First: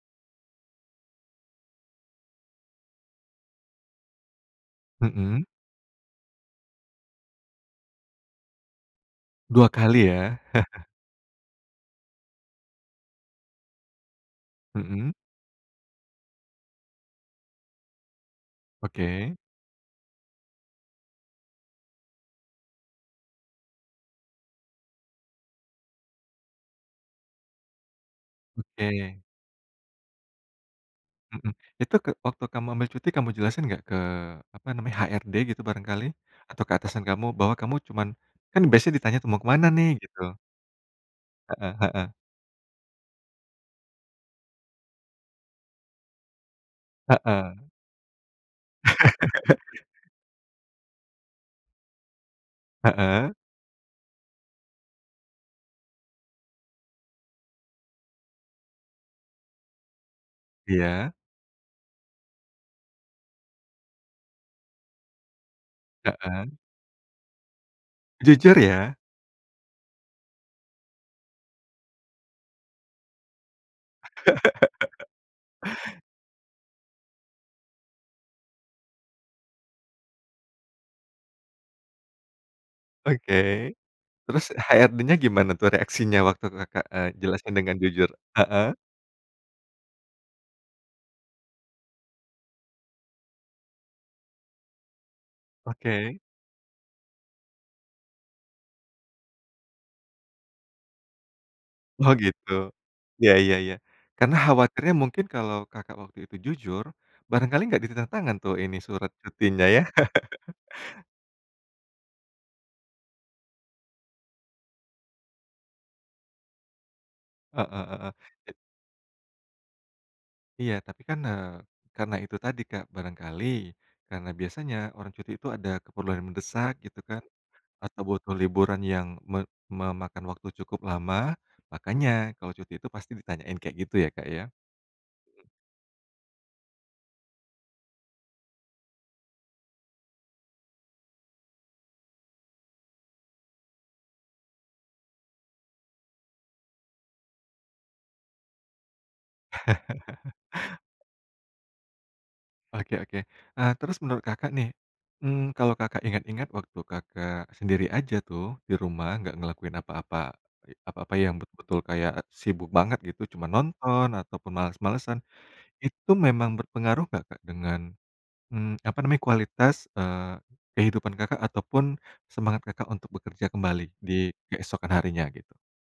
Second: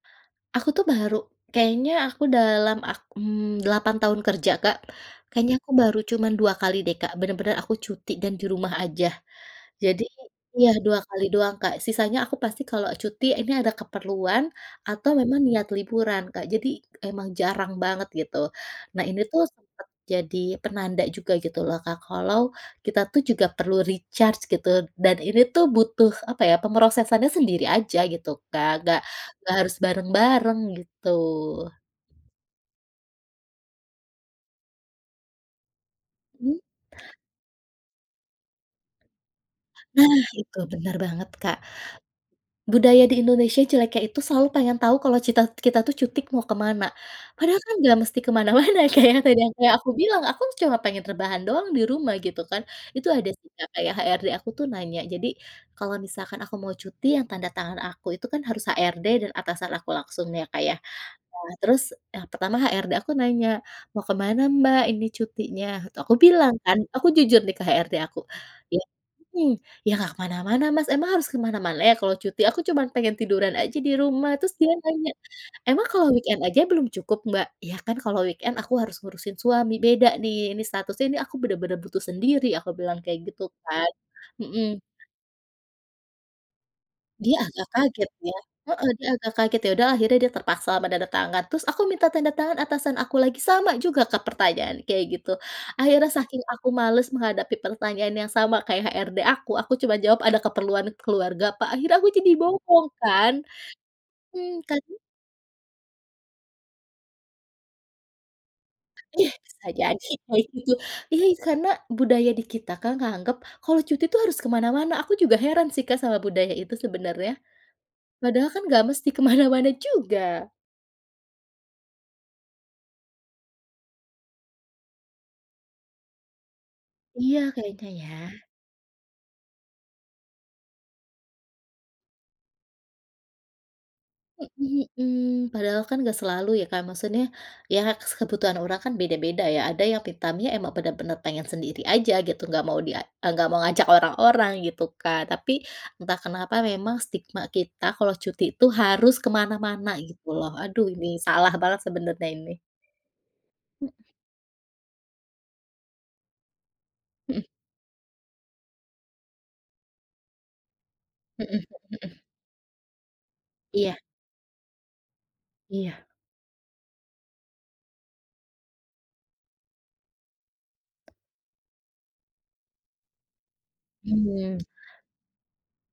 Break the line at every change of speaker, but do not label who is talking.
Aku tuh baru, kayaknya aku dalam ak mmm, 8 tahun kerja Kak,
Mhm.
kayaknya aku baru cuman 2x deh Kak bener-bener aku cuti dan di rumah aja,
dua
jadi
kali ya.
iya 2x doang Kak sisanya aku pasti kalau cuti ini ada keperluan,
Mhm.
atau memang niat liburan Kak jadi emang jarang banget gitu nah ini
Oke.
tuh sempet jadi penanda juga gitu loh Kak kalau, kita tuh juga perlu recharge gitu dan ini tuh butuh apa ya pemrosesannya sendiri aja gitu Kak gak
Oke.
gak harus bareng-bareng gitu.
Mhm, itu ke waktu kamu ambil cuti kamu jelasin gak ke apa namanya HRD gitu barangkali,
Mmm.
atau ke atasan kamu bahwa kamu cuman, kan biasanya ditanya tuh mau kemana nih
Nah
gitu.
itu benar banget Kak,
Heeh heeh.
budaya di Indonesia jeleknya itu selalu pengen tahu kalau cita kita tuh cuti mau kemana,
Heeh.
padahal kan gak mesti kemana-mana kayak yang tadi yang kayak aku bilang aku cuma pengen rebahan doang di rumah gitu kan itu ada
Heeh.
sih Kak kayak HRD aku tuh nanya jadi, kalau misalkan aku mau cuti yang tanda tangan aku itu kan harus HRD dan atasan aku langsung ya Kak ya
Iya.
nah terus yang pertama HRD aku nanya, "Mau kemana Mbak ini cutinya?" Tuh aku
Heeh.
bilang kan aku jujur nih ke HRD aku
Jujur
ya,
ya.
mhm, "ya nggak kemana-mana Mas emang harus kemana-mana ya kalau cuti aku cuman pengen tiduran aja di rumah" terus dia nanya, "emang kalau weekend aja belum cukup, Mbak?" "Ya kan kalau weekend aku harus ngurusin suami beda nih ini statusnya ini aku bener-bener butuh sendiri" aku bilang kayak
Oke,
gitu kan,
terus
mhm.
HRDnya gimana tuh reaksinya waktu Kakak, eee,
Dia
jelasin
agak
dengan
kaget
jujur?
ya,
Heeh.
heeh, dia agak kaget ya udah akhirnya dia terpaksa menanda tangan terus aku minta tanda tangan atasan aku lagi sama juga Kak pertanyaan kayak gitu akhirnya
Oke.
saking aku males menghadapi pertanyaan yang sama kayak HRD aku aku cuma jawab, "Ada keperluan keluarga Pak" akhirnya aku
Oh
jadi
gitu,
bohong
ya
kan,
ya ya, karena
mmm.
khawatirnya
[unintelligible]
mungkin kalau Kakak waktu itu jujur, barangkali gak ditanda tangan tuh ini surat
Iya
cutinya
bisa
ya.
jadi kayak gitu iya karena budaya di kita Kak nganggap kalau cuti tuh harus kemana-mana aku juga heran sih Kak sama budaya itu sebenarnya,
Heeh heeh.
padahal kan nggak mesti kemana-mana juga.
Iya tapi kan, eee, karena itu tadi Kak barangkali, karena biasanya orang cuti itu ada keperluan mendesak gitu kan,
Iya kayaknya
atau
ya.
butuh liburan yang me memakan waktu cukup lama makanya kalau cuti itu pasti ditanyain kayak gitu ya Kak ya?
Mhm mhm, padahal kan gak selalu ya Kak maksudnya, ya kebutuhan orang kan beda-beda ya ada yang me time-nya emang bener-bener pengen sendiri aja gitu nggak mau di a nggak mau ngajak orang-orang gitu kan tapi entah kenapa memang stigma kita kalau cuti itu harus kemana-mana gitu loh aduh ini salah banget sebenarnya ini.
Oke oke, eee,
Mhm.
terus menurut Kakak nih, mmm, kalau Kakak ingat-ingat waktu
Mhm.
Kakak sendiri aja tuh di rumah nggak ngelakuin apa-apa, apa-apa yang
Mhm
betul-betul kayak
mhm.
sibuk banget gitu cuma
Iya.
nonton ataupun males-malesan,
Iya.
itu memang berpengaruh gak Kak dengan, mmm, apa namanya kualitas, eee, kehidupan Kakak ataupun semangat Kakak untuk bekerja kembali di
Iya.
keesokan harinya gitu?